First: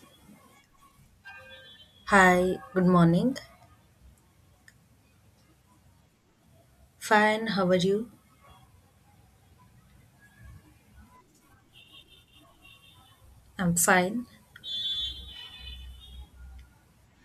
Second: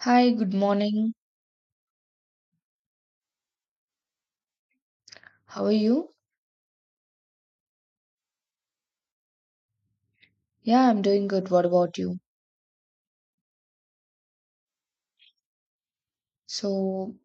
Hi, good morning. Hi, good morning. How are you? Fine, how are you? Yeah, I'm doing good. What about you? I'm fine. So,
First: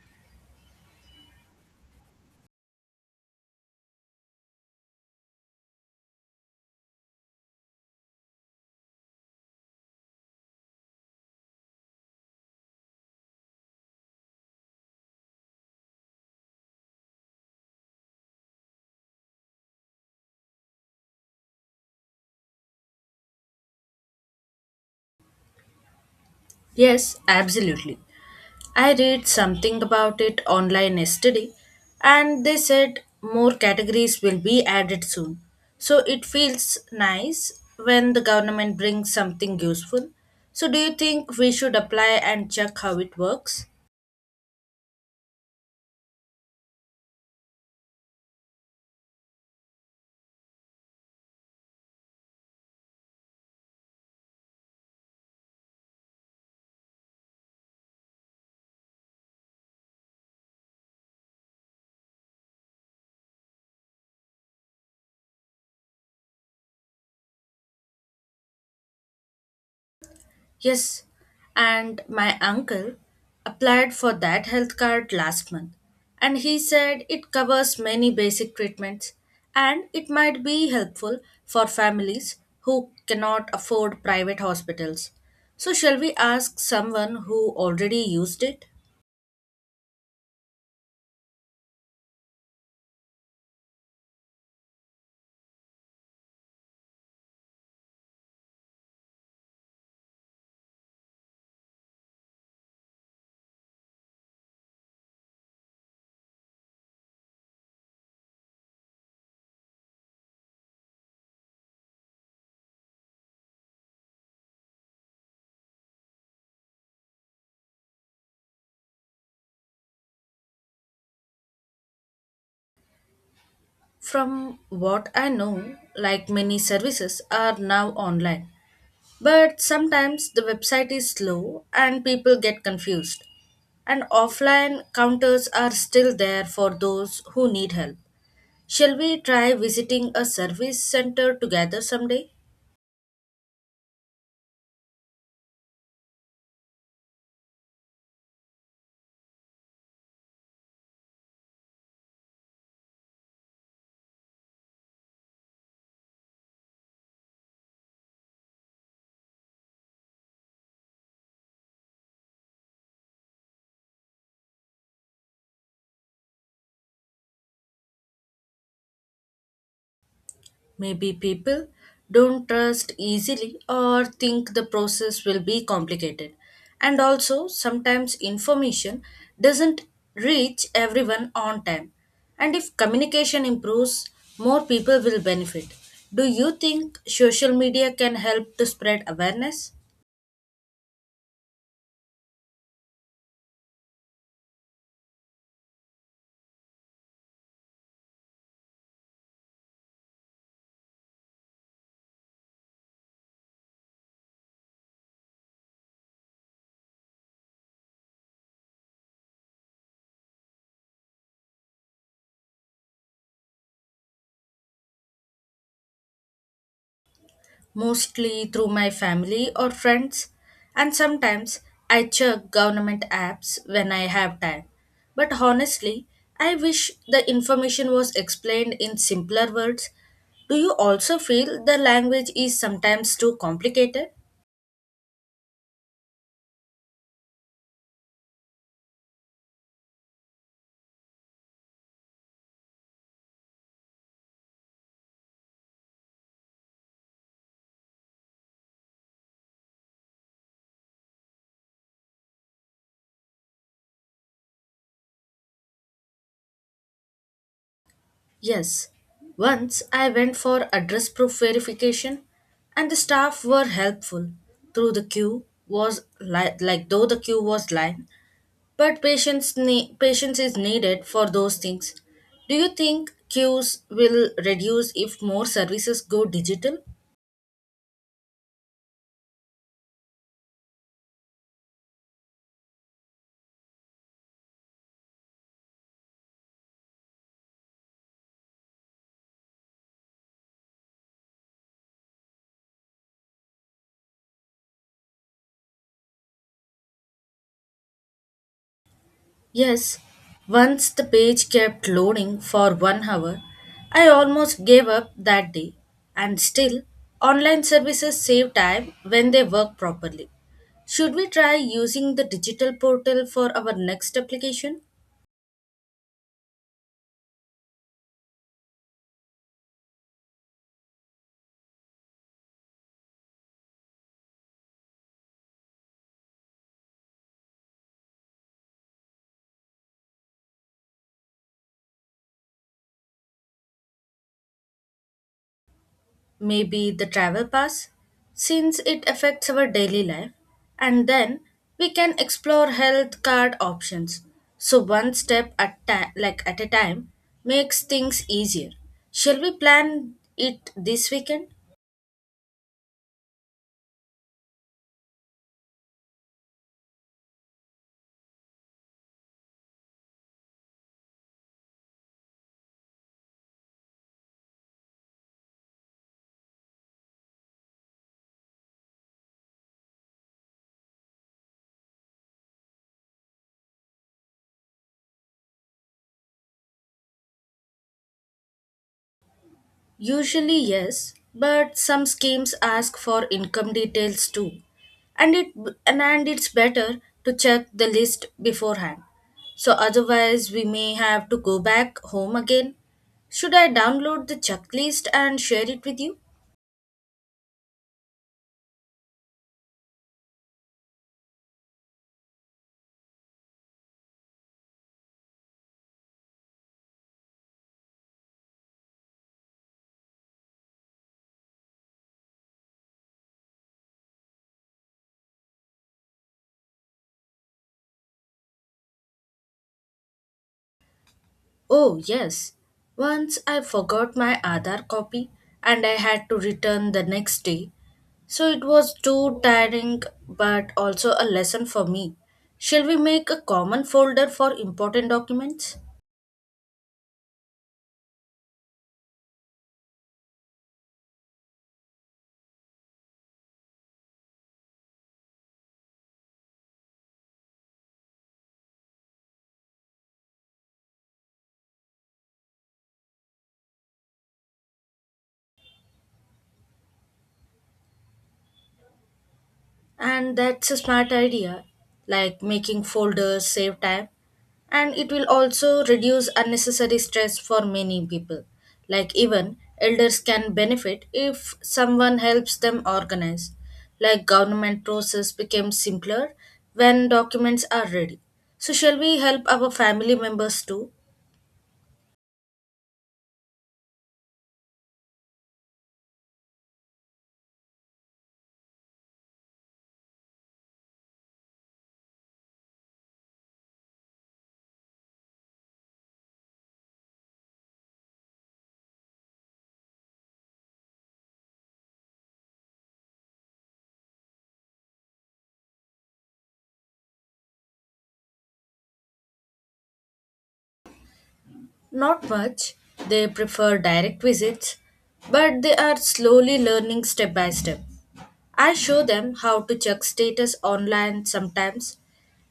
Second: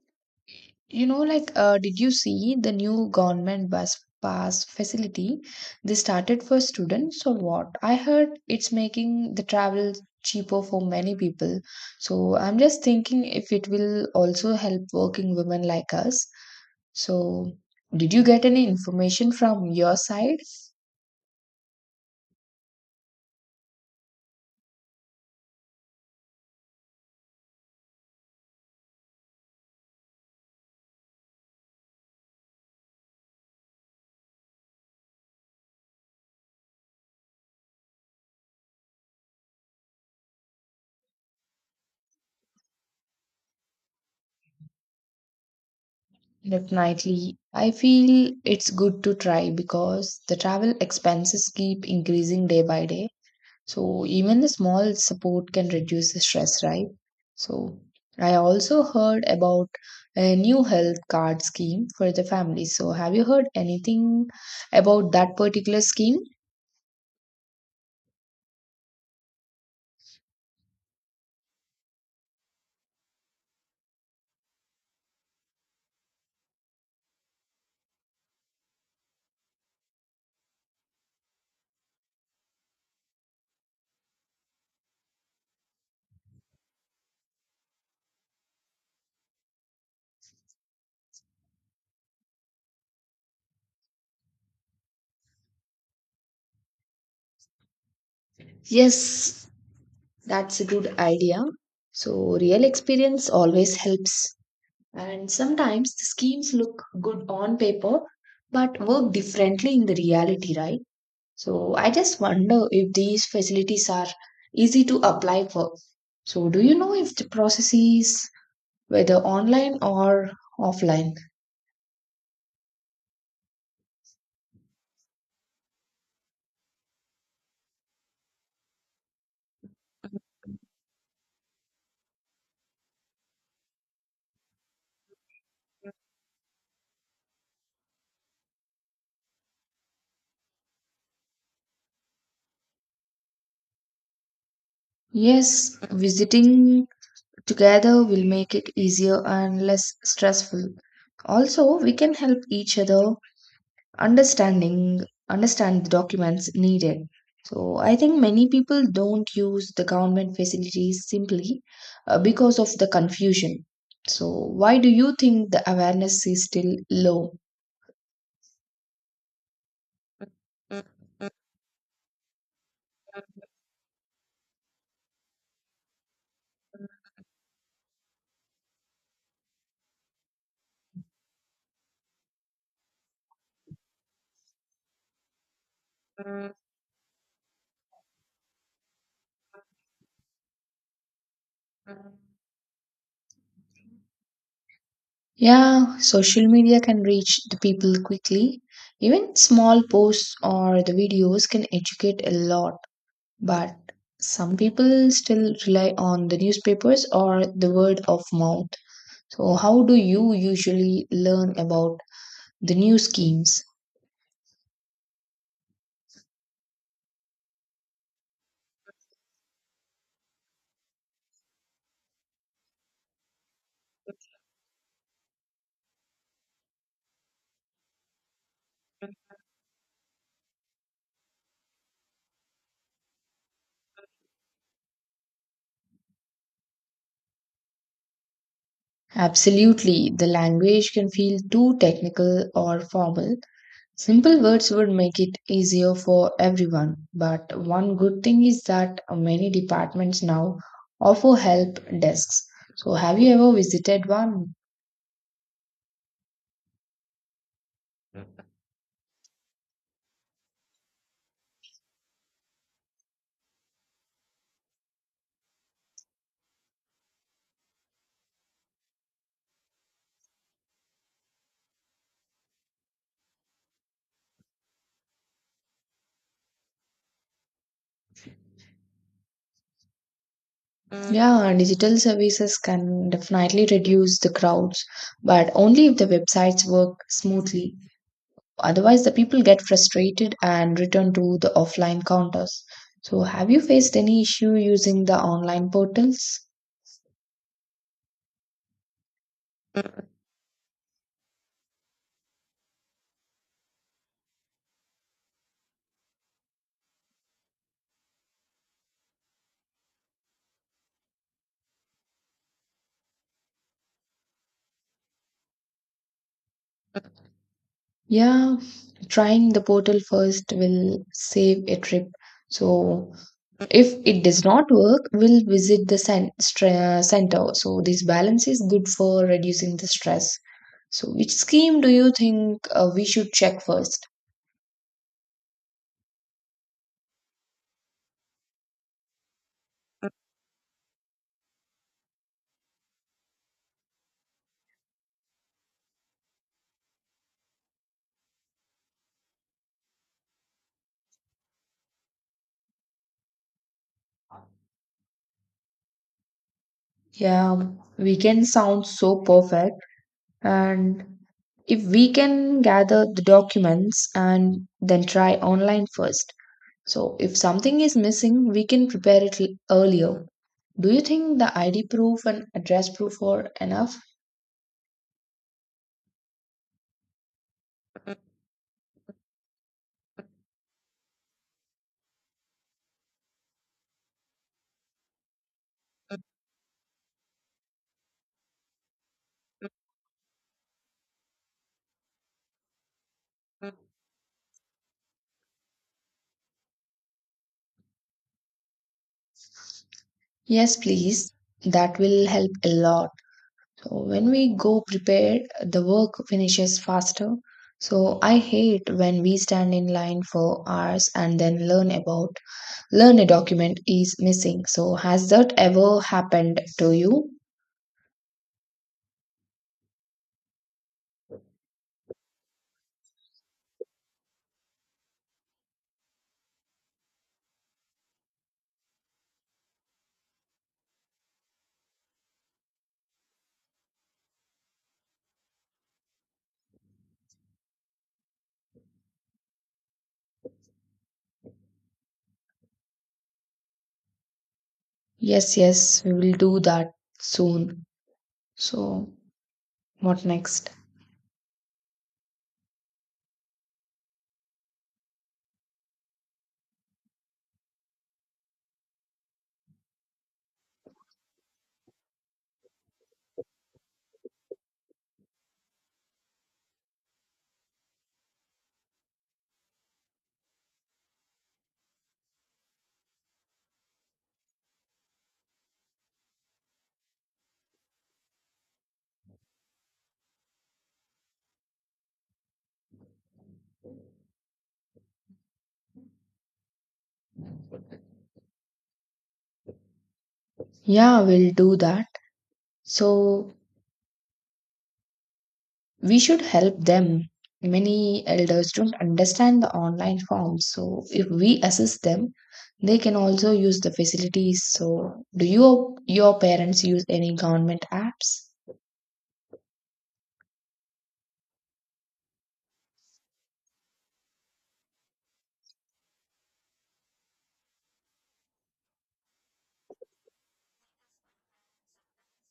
did you see the new government bus pass facility they started for students or what? I heard it's making the travel cheaper for many people. So, I'm just thinking if it will also help working women like us. So, did you get any information from your side? Yes, absolutely. I read something about it online yesterday and they said more categories will be added soon. So it feels nice when the government brings something useful. So do you think we should apply and check how it works? Definitely. I feel it's good to try because the travel expenses keep increasing day by day. So even the small support can reduce the stress, right? So I also heard about a new health card scheme for the family. So have you heard anything about that particular scheme? Yes, and my uncle applied for that health card last month, and he said it covers many basic treatments and it might be helpful for families who cannot afford private hospitals. So, shall we ask someone who already used it? Yes, that's a good idea. So real experience always helps. And sometimes the schemes look good on paper but work differently in the reality, right? So I just wonder if these facilities are easy to apply for. So do you know if the process is whether online or offline? From what I know, like many services are now online. But sometimes the website is slow and people get confused. And offline counters are still there for those who need help. Shall we try visiting a service center together someday? Yes, visiting together will make it easier and less stressful. Also, we can help each other understanding understand the documents needed. So I think many people don't use the government facilities simply, because of the confusion. So why do you think the awareness is still low? Maybe people don't trust easily or think the process will be complicated. And also, sometimes information doesn't reach everyone on time. And if communication improves, more people will benefit. Do you think social media can help to spread awareness? Yeah, social media can reach the people quickly. Even small posts or the videos can educate a lot, but some people still rely on the newspapers or the word of mouth. So, how do you usually learn about the new schemes? Mostly through my family or friends, and sometimes I check government apps when I have time. But honestly, I wish the information was explained in simpler words. Do you also feel the language is sometimes too complicated? Absolutely, the language can feel too technical or formal. Simple words would make it easier for everyone, but one good thing is that many departments now offer help desks. So, have you ever visited one? Yes. Once I went for address proof verification and the staff were helpful. Through the queue was li- like Though the queue was line. But patience is needed for those things. Do you think queues will reduce if more services go digital? Yeah, digital services can definitely reduce the crowds, but only if the websites work smoothly. Otherwise, the people get frustrated and return to the offline counters. So, have you faced any issue using the online portals? Yes. Once the page kept loading for 1 hour, I almost gave up that day. And still, online services save time when they work properly. Should we try using the digital portal for our next application? Yeah, trying the portal first will save a trip. So, if it does not work, we'll visit the center. So, this balance is good for reducing the stress. So, which scheme do you think we should check first? Maybe the travel pass, since it affects our daily life, and then we can explore health card options. So one step at ta- like at a time makes things easier. Shall we plan it this weekend? Yeah, weekend sounds so perfect. And if we can gather the documents and then try online first. So, if something is missing, we can prepare it earlier. Do you think the ID proof and address proof are enough? Usually, yes, but some schemes ask for income details too. And it and it's better to check the list beforehand. So otherwise we may have to go back home again. Should I download the checklist and share it with you? Yes, please. That will help a lot. So, when we go prepared, the work finishes faster. So, I hate when we stand in line for hours and then learn a document is missing. So, has that ever happened to you? Oh, yes. Once I forgot my Aadhaar copy and I had to return the next day. So it was too tiring but also a lesson for me. Shall we make a common folder for important documents? Yes, yes, we will do that soon. So, what next? And that's a smart idea, like making folders save time. And it will also reduce unnecessary stress for many people. Like, even elders can benefit if someone helps them organize. Like, government process becomes simpler when documents are ready. So, shall we help our family members too? Yeah, we'll do that. So, we should help them. Many elders don't understand the online forms. So, if we assist them, they can also use the facilities. So, do you your parents use any government apps? Not much. They prefer direct visits, but they are slowly learning step by step. I show them how to check status online sometimes.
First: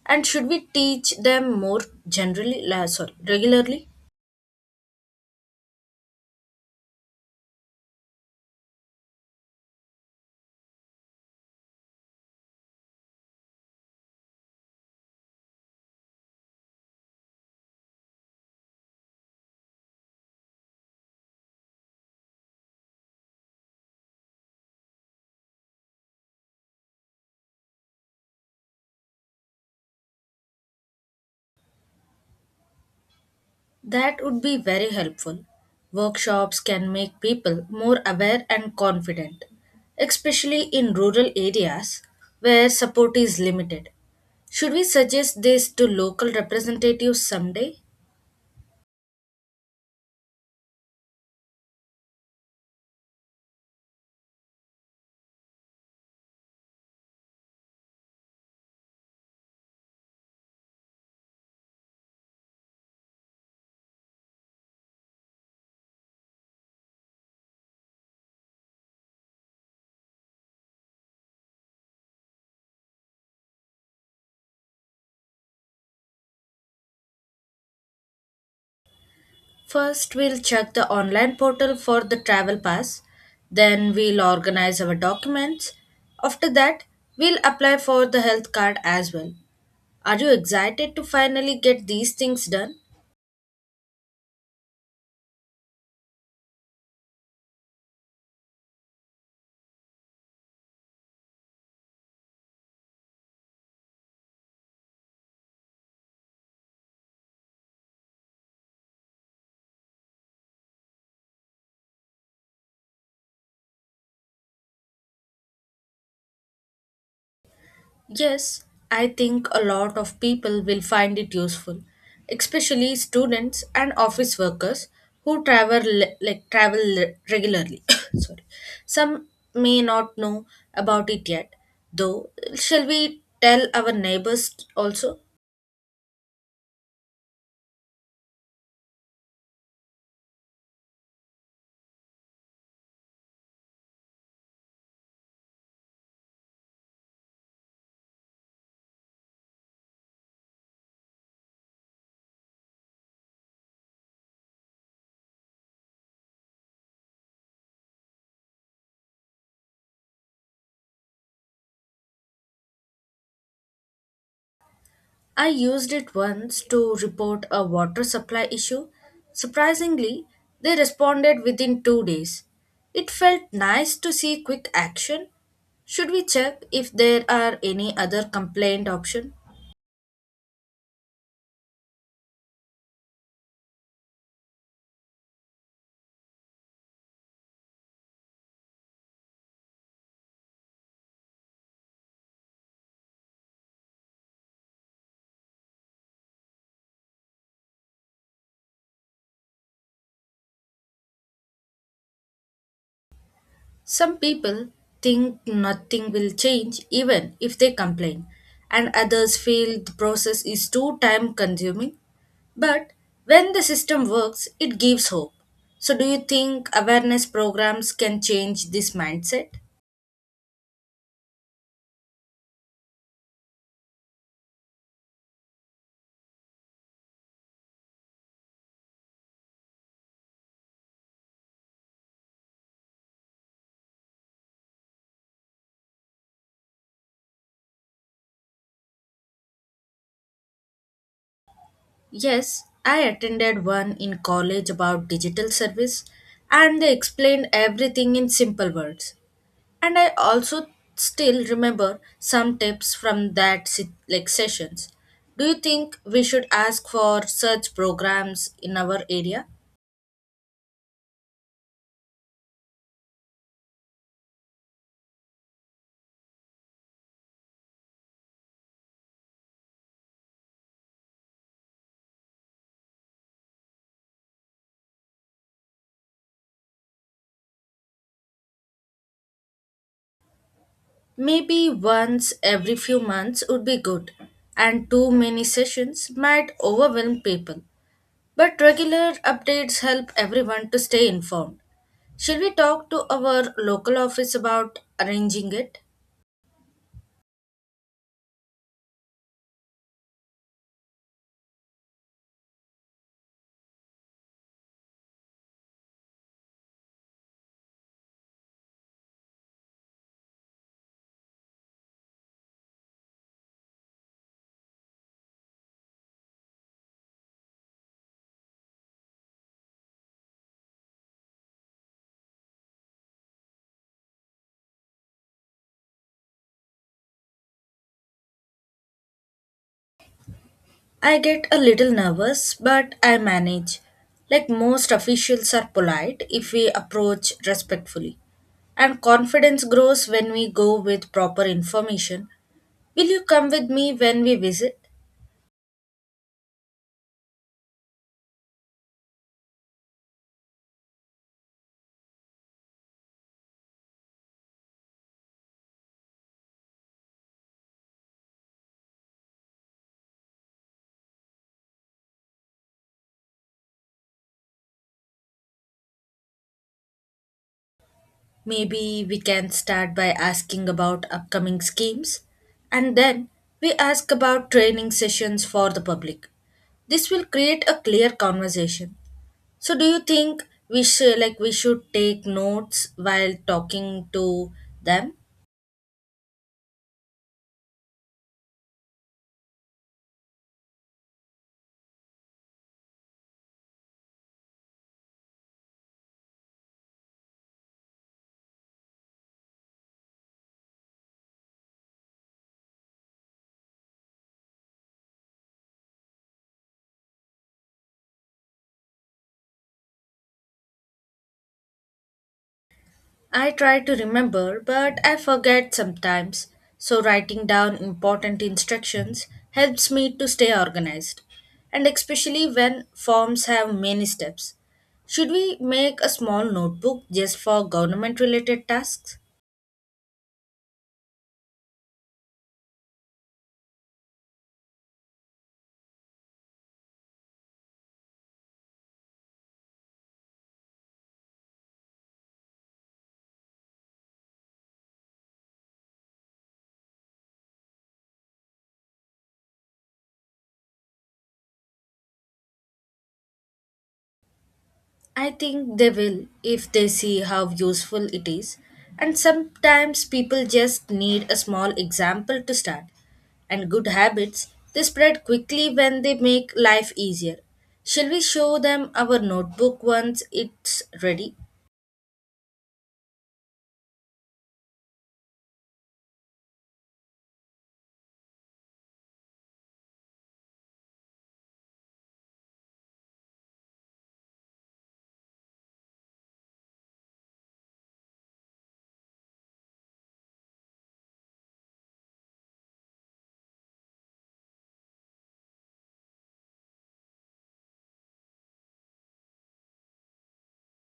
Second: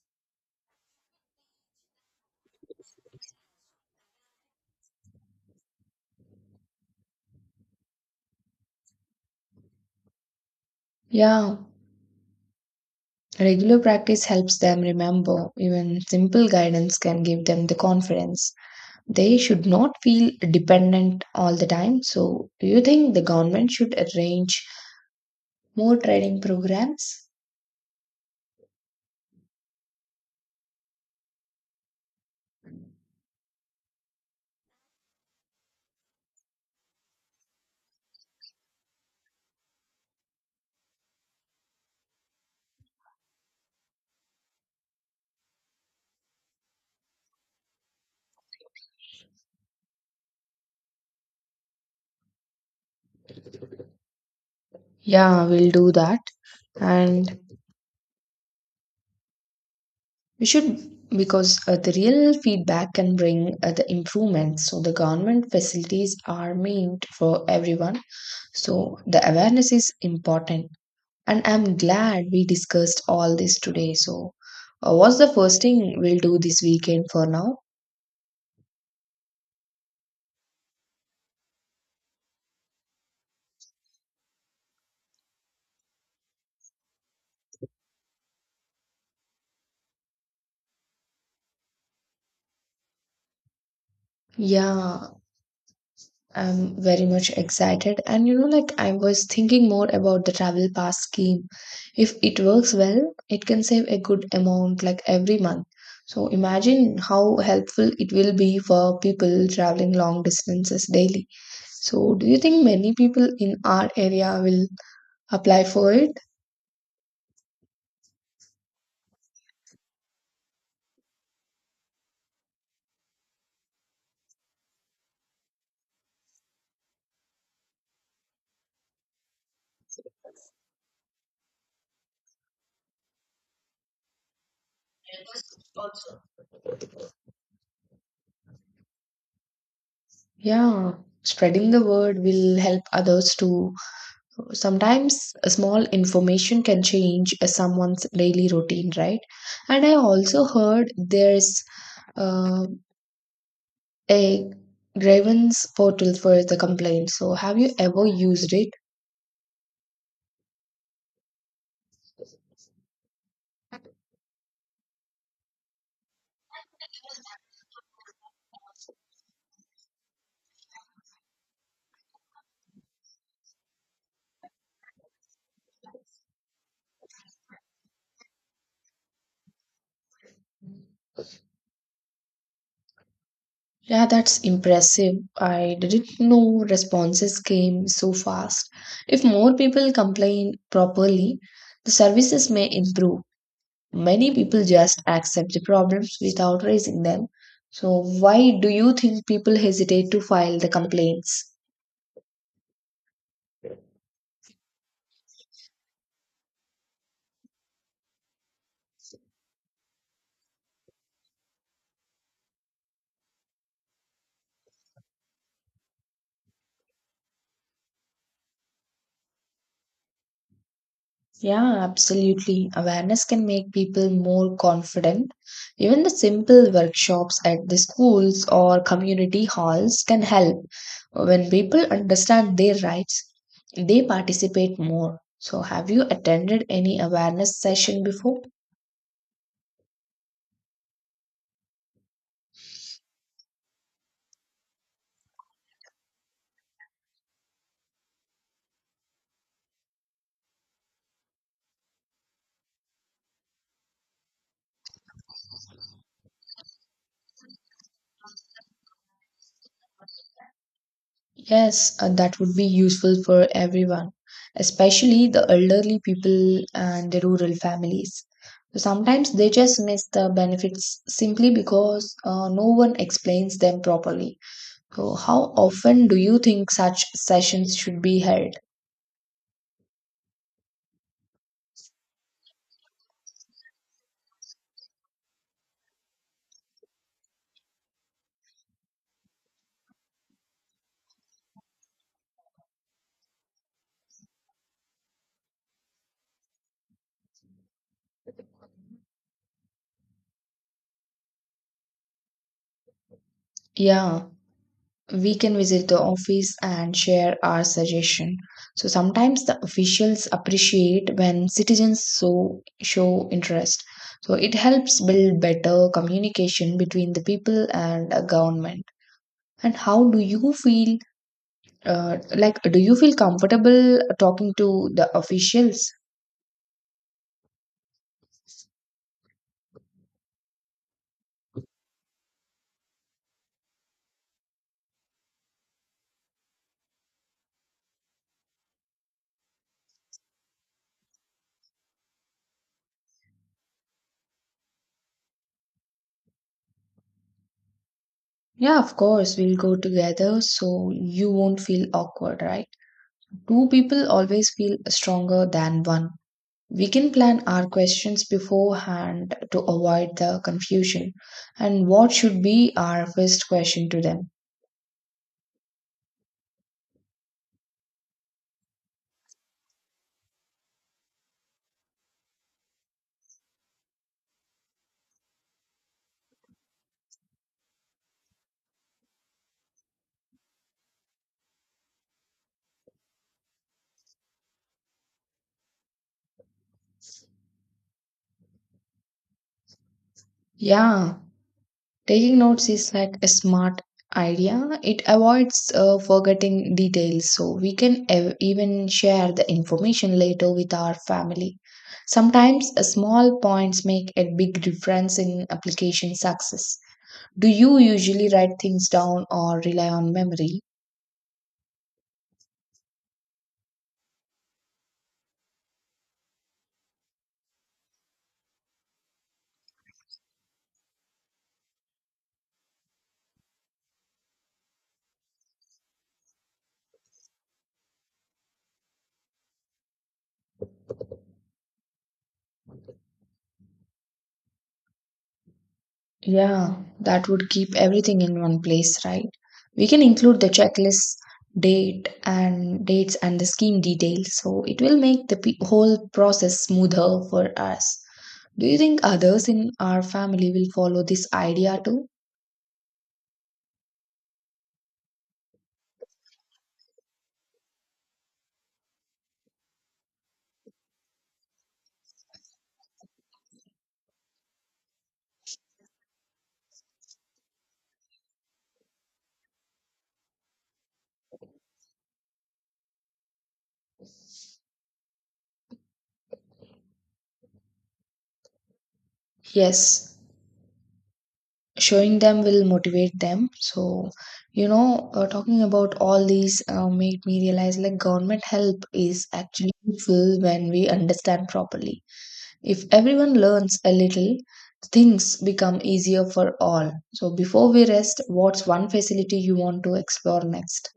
And should we teach them more regularly? Yeah, regular practice helps them remember. Even simple guidance can give them the confidence. They should not feel dependent all the time. So, do you think the government should arrange more training programs? That would be very helpful. Workshops can make people more aware and confident, especially in rural areas where support is limited. Should we suggest this to local representatives someday? Yeah, we'll do that. And we should, because the real feedback can bring the improvements. So, the government facilities are meant for everyone. So, the awareness is important. And I'm glad we discussed all this today. So, what's the first thing we'll do this weekend for now? First, we'll check the online portal for the travel pass. Then, we'll organize our documents. After that, we'll apply for the health card as well. Are you excited to finally get these things done? Yeah, I'm very much excited. And you know, like I was thinking more about the travel pass scheme. If it works well, it can save a good amount like every month. So imagine how helpful it will be for people traveling long distances daily. So do you think many people in our area will apply for it? Yes, I think a lot of people will find it useful, especially students and office workers who travel regularly. Sorry. Some may not know about it yet, though. Shall we tell our neighbors also? Also, yeah, spreading the word will help others too. Sometimes a small information can change someone's daily routine, right? And I also heard there's, uh, a grievance portal for the complaints. So have you ever used it? I used it once to report a water supply issue. Surprisingly, they responded within 2 days. It felt nice to see quick action. Should we check if there are any other complaint option? Yeah, that's impressive. I didn't know responses came so fast. If more people complain properly, the services may improve. Many people just accept the problems without raising them. So, why do you think people hesitate to file the complaints? Some people think nothing will change even if they complain, and others feel the process is too time consuming. But when the system works, it gives hope. So, do you think awareness programs can change this mindset? Yeah, absolutely. Awareness can make people more confident. Even the simple workshops at the schools or community halls can help. When people understand their rights, they participate more. So, have you attended any awareness session before? Yes, I attended one in college about digital service, and they explained everything in simple words. And I also still remember some tips from that sit- like sessions. Do you think we should ask for such programs in our area? Yes, that would be useful for everyone, especially the elderly people and the rural families. So sometimes they just miss the benefits simply because, no one explains them properly. So, how often do you think such sessions should be held? Maybe once every few months would be good, and too many sessions might overwhelm people, but regular updates help everyone to stay informed. Should we talk to our local office about arranging it? Yeah. We can visit the office and share our suggestion. So sometimes the officials appreciate when citizens so show interest. So it helps build better communication between the people and a government. And how do you feel, like do you feel comfortable talking to the officials? I get a little nervous, but I manage. Like most officials are polite if we approach respectfully. And confidence grows when we go with proper information. Will you come with me when we visit? Yeah, of course we'll go together, so you won't feel awkward, right? Two people always feel stronger than one. We can plan our questions beforehand to avoid the confusion. And what should be our first question to them? Maybe we can start by asking about upcoming schemes. And then we ask about training sessions for the public. This will create a clear conversation. So do you think we should take notes while talking to them? Yeah, taking notes is like a smart idea. It avoids forgetting details, so we can even share the information later with our family. Sometimes small points make a big difference in application success. Do you usually write things down or rely on memory? I try to remember, but I forget sometimes. So writing down important instructions helps me to stay organized. And especially when forms have many steps. Should we make a small notebook just for government related tasks? Yeah, that would keep everything in one place, right? We can include the checklist, dates and the scheme details, so it will make the whole process smoother for us. Do you think others in our family will follow this idea too? I think they will if they see how useful it is. And sometimes people just need a small example to start. And good habits, they spread quickly when they make life easier. Shall we show them our notebook once it's ready? Yes, showing them will motivate them. So, you know, talking about all these made me realize like government help is actually useful when we understand properly. If everyone learns a little, things become easier for all. So, before we rest, what's one facility you want to explore next?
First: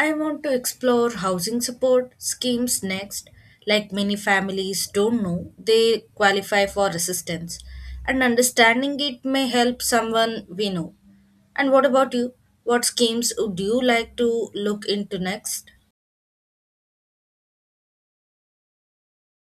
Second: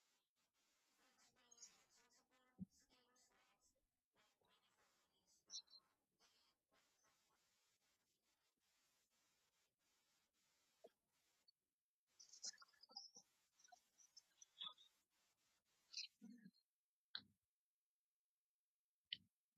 I want to explore housing support schemes next. Like many families don't know, they qualify for assistance, and understanding it may help someone we know. And what about you? What schemes would you like to look into next?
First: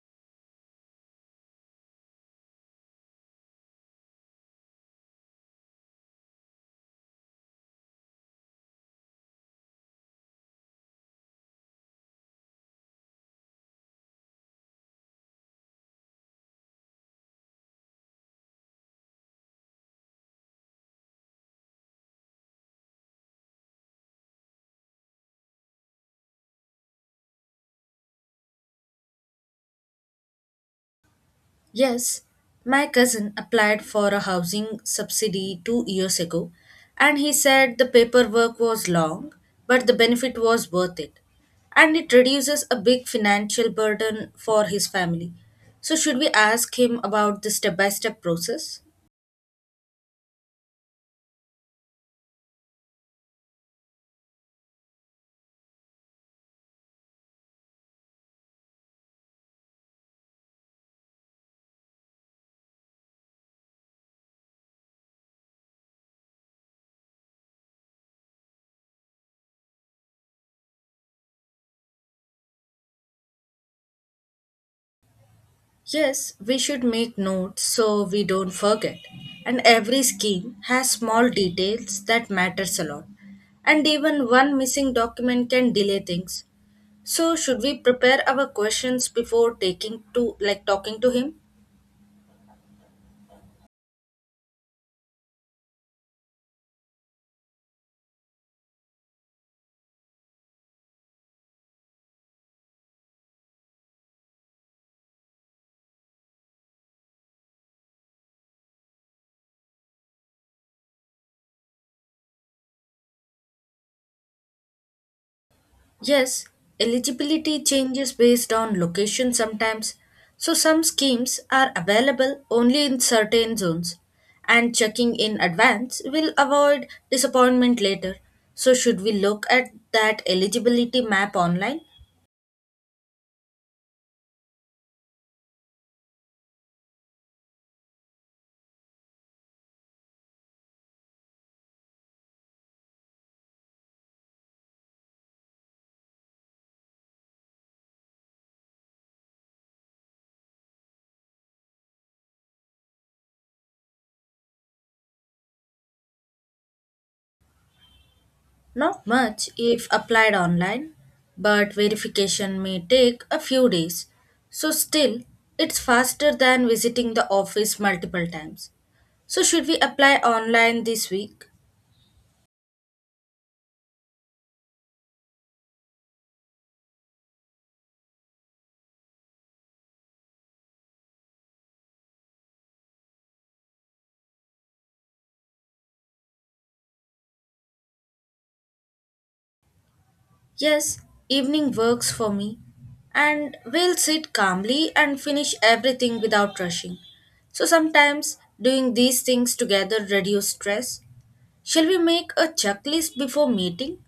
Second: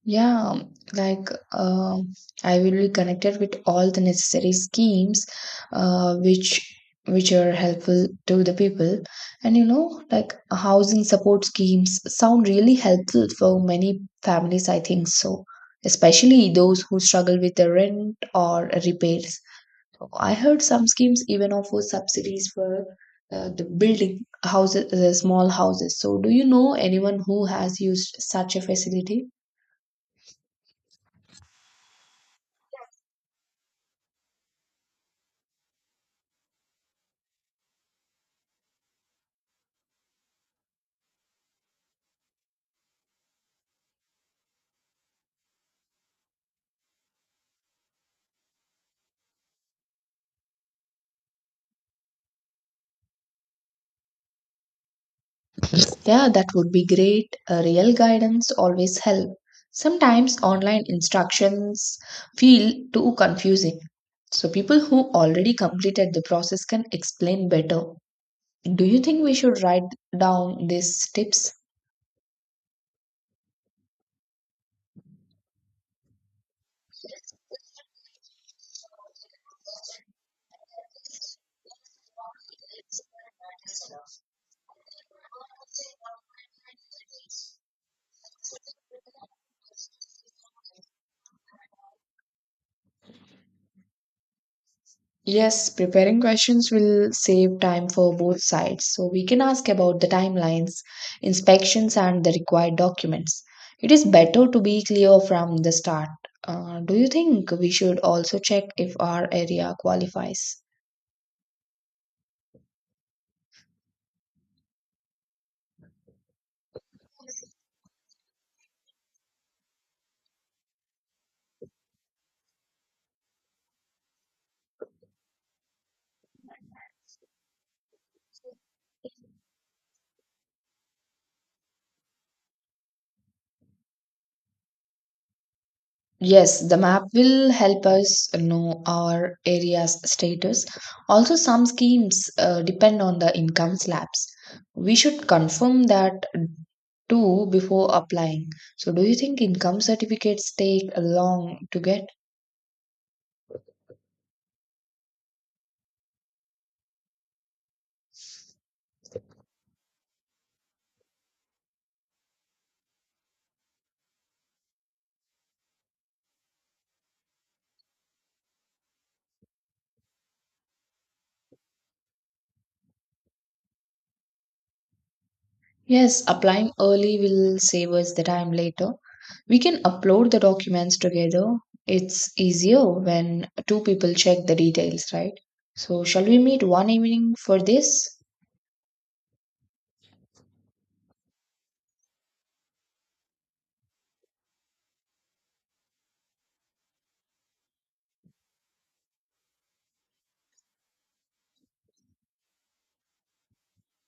Yeah, like I will be connected with all the necessary schemes, uh, which which are helpful to the people. And you know, like housing support schemes sound really helpful for many families, I think so, especially those who struggle with the rent or repairs. I heard some schemes even offer subsidies for, the building houses, small houses. So, do you know anyone who has used such a facility? Yes, my cousin applied for a housing subsidy 2 years ago, and he said the paperwork was long, but the benefit was worth it. And it reduces a big financial burden for his family. So, should we ask him about the step by step process? Yeah, that would be great. A real guidance always help. Sometimes online instructions feel too confusing. So people who already completed the process can explain better. Do you think we should write down these tips? Yes, we should make notes so we don't forget. And every scheme has small details that matters a lot. And even one missing document can delay things. So should we prepare our questions before taking to like talking to him? Yes, preparing questions will save time for both sides. So we can ask about the timelines, inspections, and the required documents. It is better to be clear from the start. Do you think we should also check if our area qualifies? Yes, eligibility changes based on location sometimes, so some schemes are available only in certain zones, and checking in advance will avoid disappointment later. So, should we look at that eligibility map online? Yes, the map will help us know our area's status. Also, some schemes depend on the income slabs. We should confirm that too before applying. So, do you think income certificates take long to get? Not much if applied online, but verification may take a few days. So, still, it's faster than visiting the office multiple times. So, should we apply online this week? Yes, applying early will save us the time later. We can upload the documents together. It's easier when two people check the details, right? So, shall we meet one evening for this? Yes, evening works for me. And we'll sit calmly and finish everything without rushing. So sometimes doing these things together reduce stress. Shall we make a checklist before meeting?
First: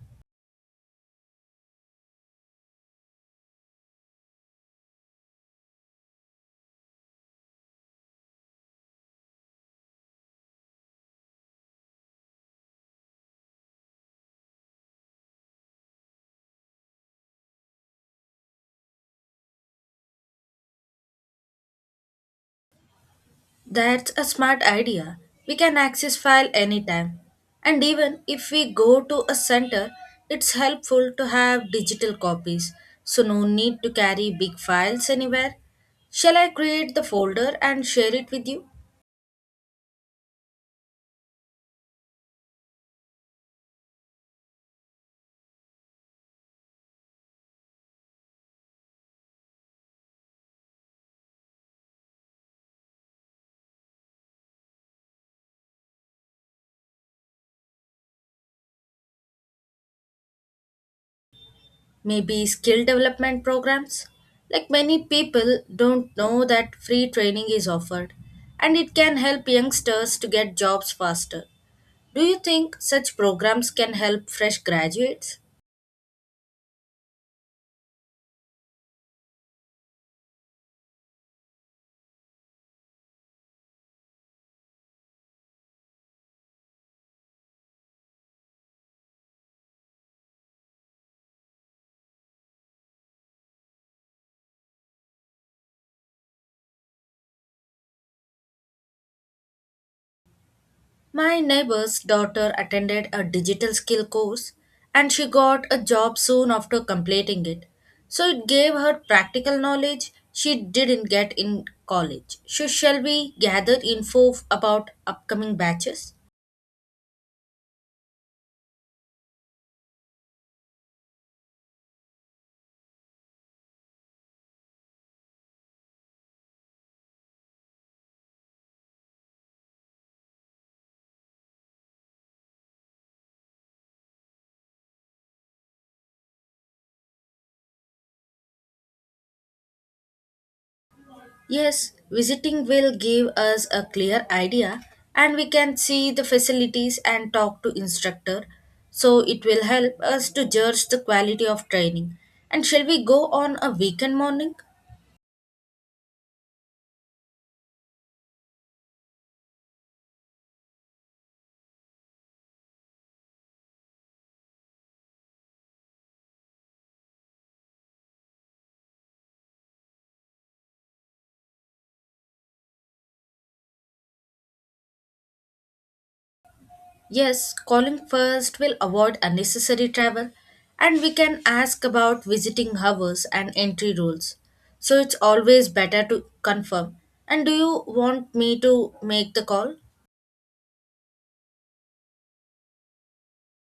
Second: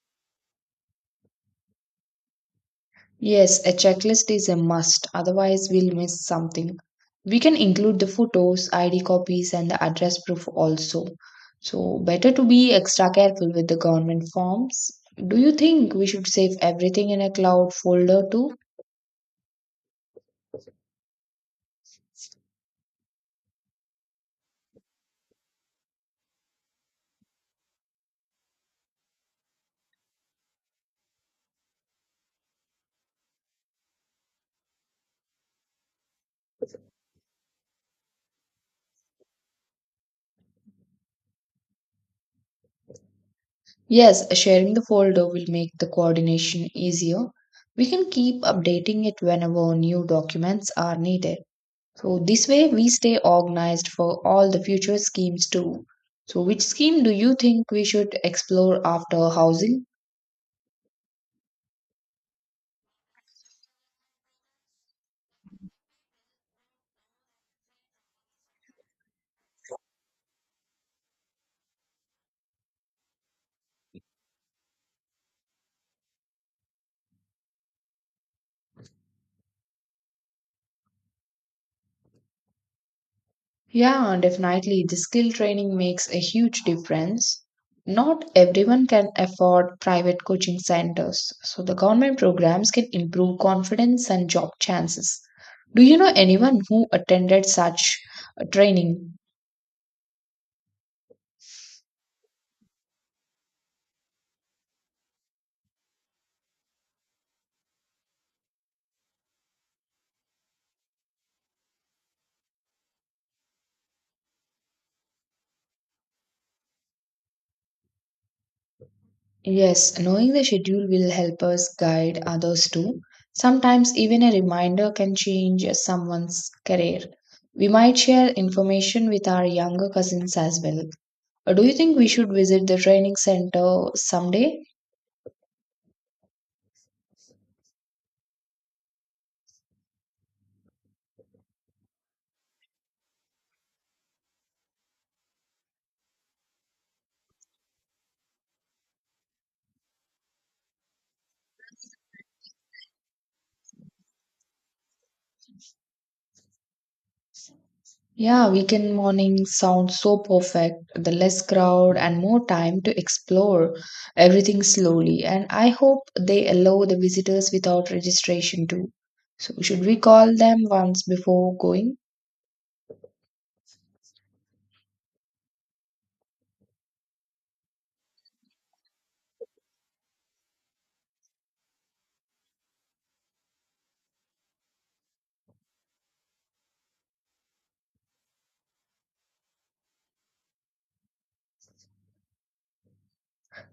Yes, a checklist is a must, otherwise, we'll miss something. We can include the photos, ID copies, and the address proof also. So, better to be extra careful with the government forms. Do you think we should save everything in a cloud folder too? That's a smart idea. We can access file anytime. And even if we go to a center, it's helpful to have digital copies. So no need to carry big files anywhere. Shall I create the folder and share it with you? Yes, sharing the folder will make the coordination easier. We can keep updating it whenever new documents are needed. So this way we stay organized for all the future schemes too. So which scheme do you think we should explore after housing? Maybe skill development programs? Like many people don't know that free training is offered and it can help youngsters to get jobs faster. Do you think such programs can help fresh graduates? Yeah, definitely the skill training makes a huge difference. Not everyone can afford private coaching centers, so the government programs can improve confidence and job chances. Do you know anyone who attended such a training? My neighbor's daughter attended a digital skill course and she got a job soon after completing it. So it gave her practical knowledge she didn't get in college. So shall we gather about upcoming batches? Yes, knowing the schedule will help us guide others too. Sometimes even a reminder can change someone's career. We might share information with our younger cousins as well. Do you think we should visit the training center someday? Yes, visiting will give us a clear idea and we can see the facilities and talk to instructor. So it will help us to judge the quality of training. And shall we go on a weekend morning? Yeah, weekend morning sounds so perfect. The less crowd and more time to explore everything slowly. And I hope they allow the visitors without registration too. So, should we call them once before going? Yes, calling first will avoid unnecessary travel and we can ask about visiting hours and entry rules. So it's always better to confirm. And do you want me to make the call?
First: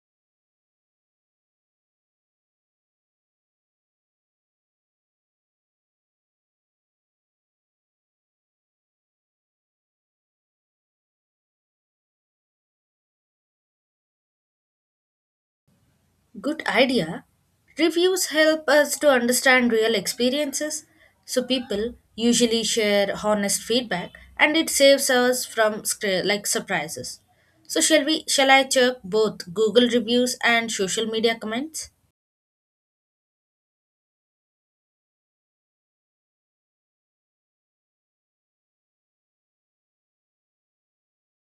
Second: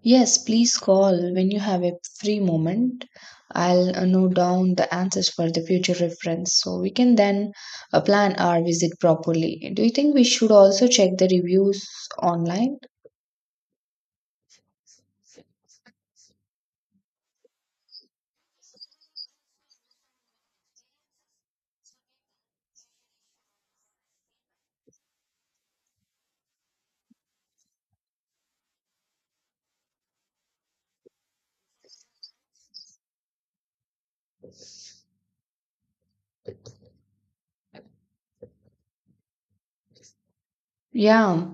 Yes, please call when you have a free moment. I'll note down the answers for the future reference, so we can then, plan our visit properly. Do you think we should also check the reviews online? Good idea. Reviews help us to understand real experiences, so people usually share honest feedback and it saves us from surprises. So shall I check both Google reviews and social media comments? Yeah,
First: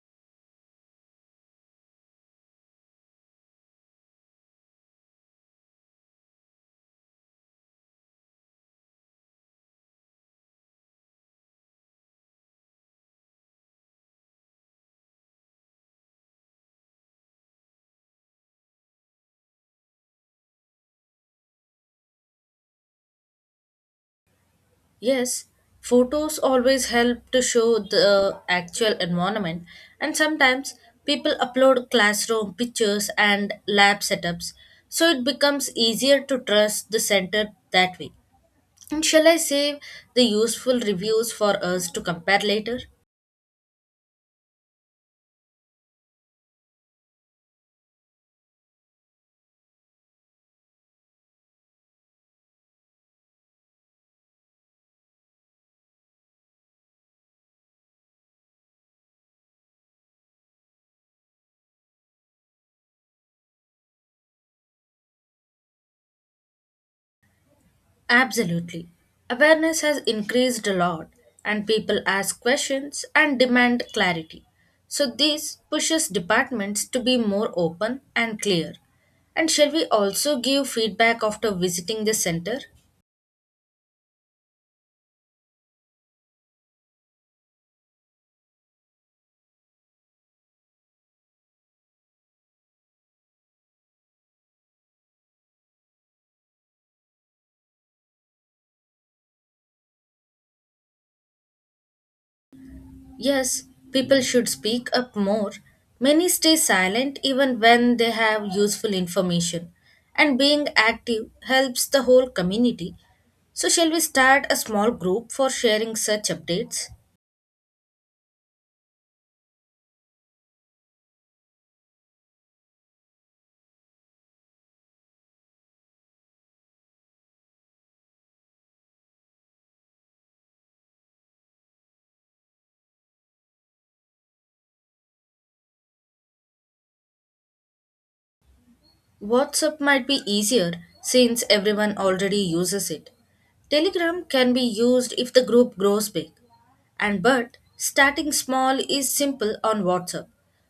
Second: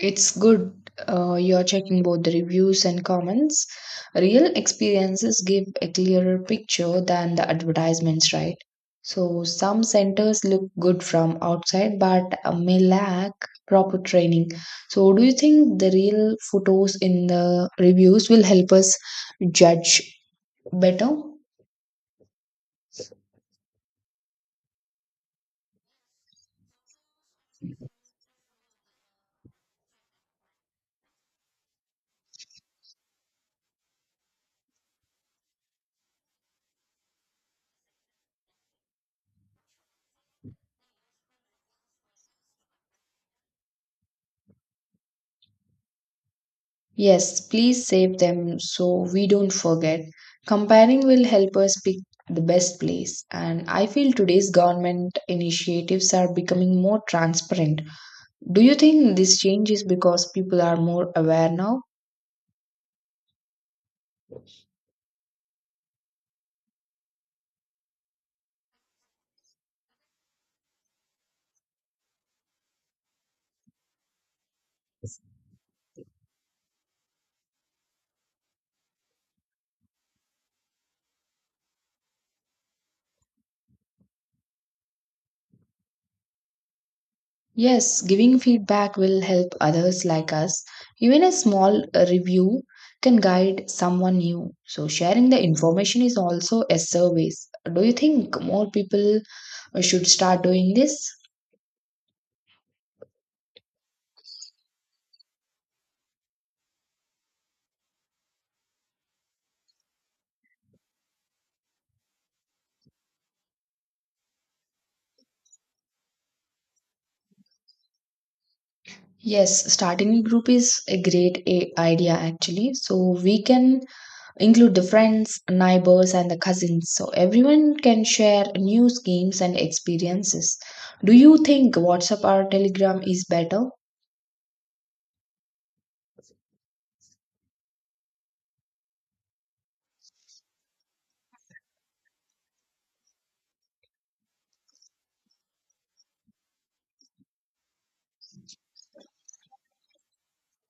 it's good you're checking both the reviews and comments. Real experiences give a clearer picture than the advertisements, right? So some centers look good from outside but may lack proper training. So do you think the real photos in the reviews will help us judge better? Yes, photos always help to show the actual environment, and sometimes people upload classroom pictures and lab setups, so it becomes easier to trust the center that way. And shall I save the useful reviews for us to compare later? Yes, please save them so we don't forget. Comparing will help us pick the best place, and I feel today's government initiatives are becoming more transparent. Do you think this change is because people are more aware now? Absolutely. Awareness has increased a lot, and people ask questions and demand clarity. So, this pushes departments to be more open and clear. And shall we also give feedback after visiting the center? Yes, giving feedback will help others like us. Even a small review can guide someone new. So, sharing the information is also a service. Do you think more people, should start doing this? Yes, people should speak up more. Many stay silent even when they have useful information. And being active helps the whole community. So, shall we start a small group for sharing such updates? Yes, starting a group is a great idea actually. So we can include the friends, neighbors, and the cousins. So everyone can share new schemes and experiences. Do you think WhatsApp or Telegram is better? WhatsApp might be easier since everyone already uses it. Telegram can be used if the group grows big. And but starting small is simple on WhatsApp.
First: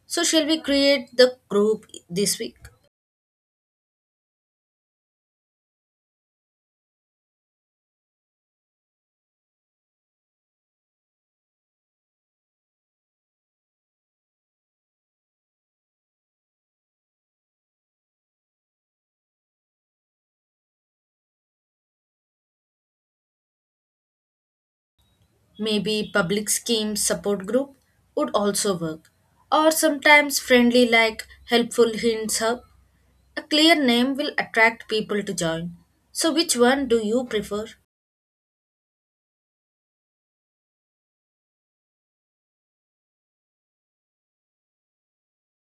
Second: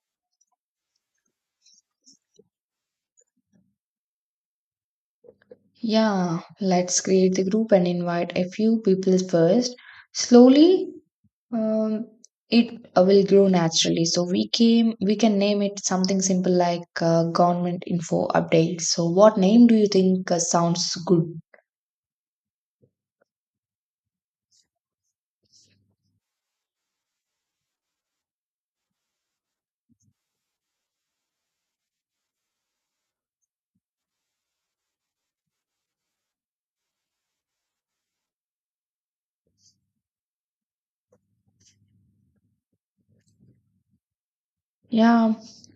So, shall we create the group this week? Yeah, let's create the group and invite a few people first. Slowly, um, it will grow naturally. So we can name it something simple like government info update. So what name do you think sounds good? Maybe public schemes support group would also work. Or sometimes friendly like helpful hints hub. A clear name will attract people to join. So which one do you prefer? Yeah,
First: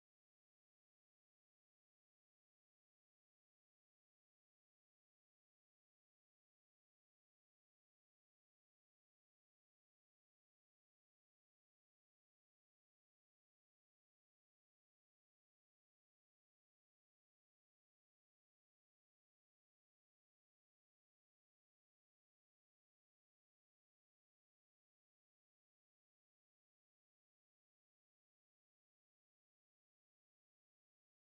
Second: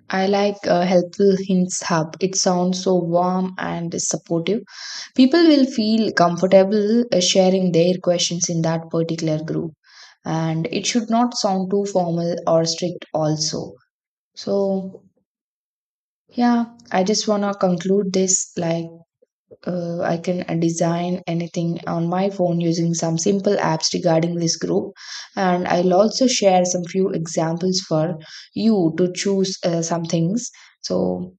I like, Helpful Hints Hub. It sounds so warm and supportive. People will feel comfortable sharing their questions in that particular group. And it should not sound too formal or strict, also. So, yeah, I just want to conclude this like, I can design anything on my phone using some simple apps regarding this group. And I'll also share some few examples for you to choose some things. So,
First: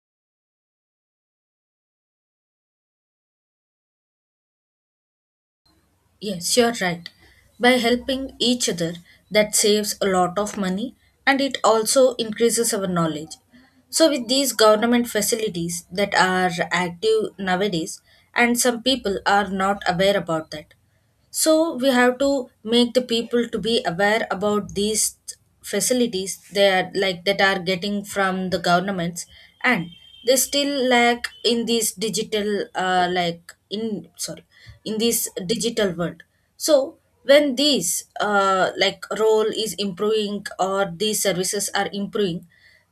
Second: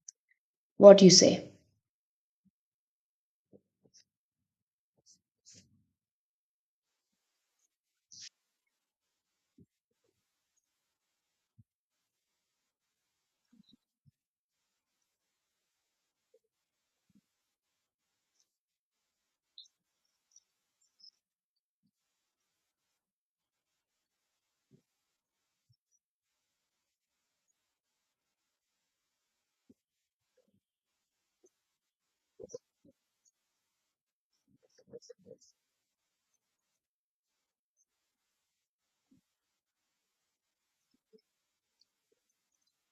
what you say? Yes, you're right. By helping each other, that saves a lot of money and it also increases our knowledge. So, with these government facilities that are active nowadays, and some people are not aware about that. So, we have to make the people to be aware about these facilities they are like that are getting from the governments, and they still lack in these digital in this digital world. So when these like role is improving or these services are improving,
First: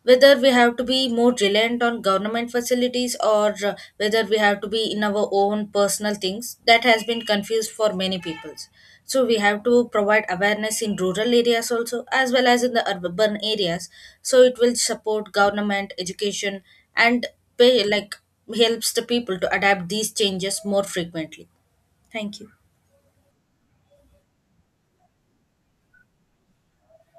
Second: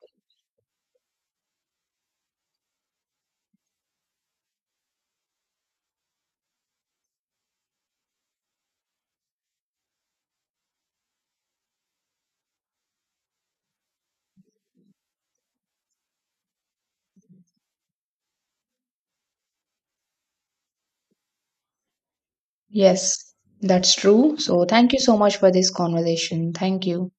whether we have to be more reliant on government facilities or whether we have to be in our own personal things that has been confused for many peoples. So we have to provide awareness in rural areas also as well as in the urban areas. So it will support government education and pay like helps the people to adapt these changes more frequently. Thank you. Yes, that's true. So, thank you so much for this conversation. Thank you.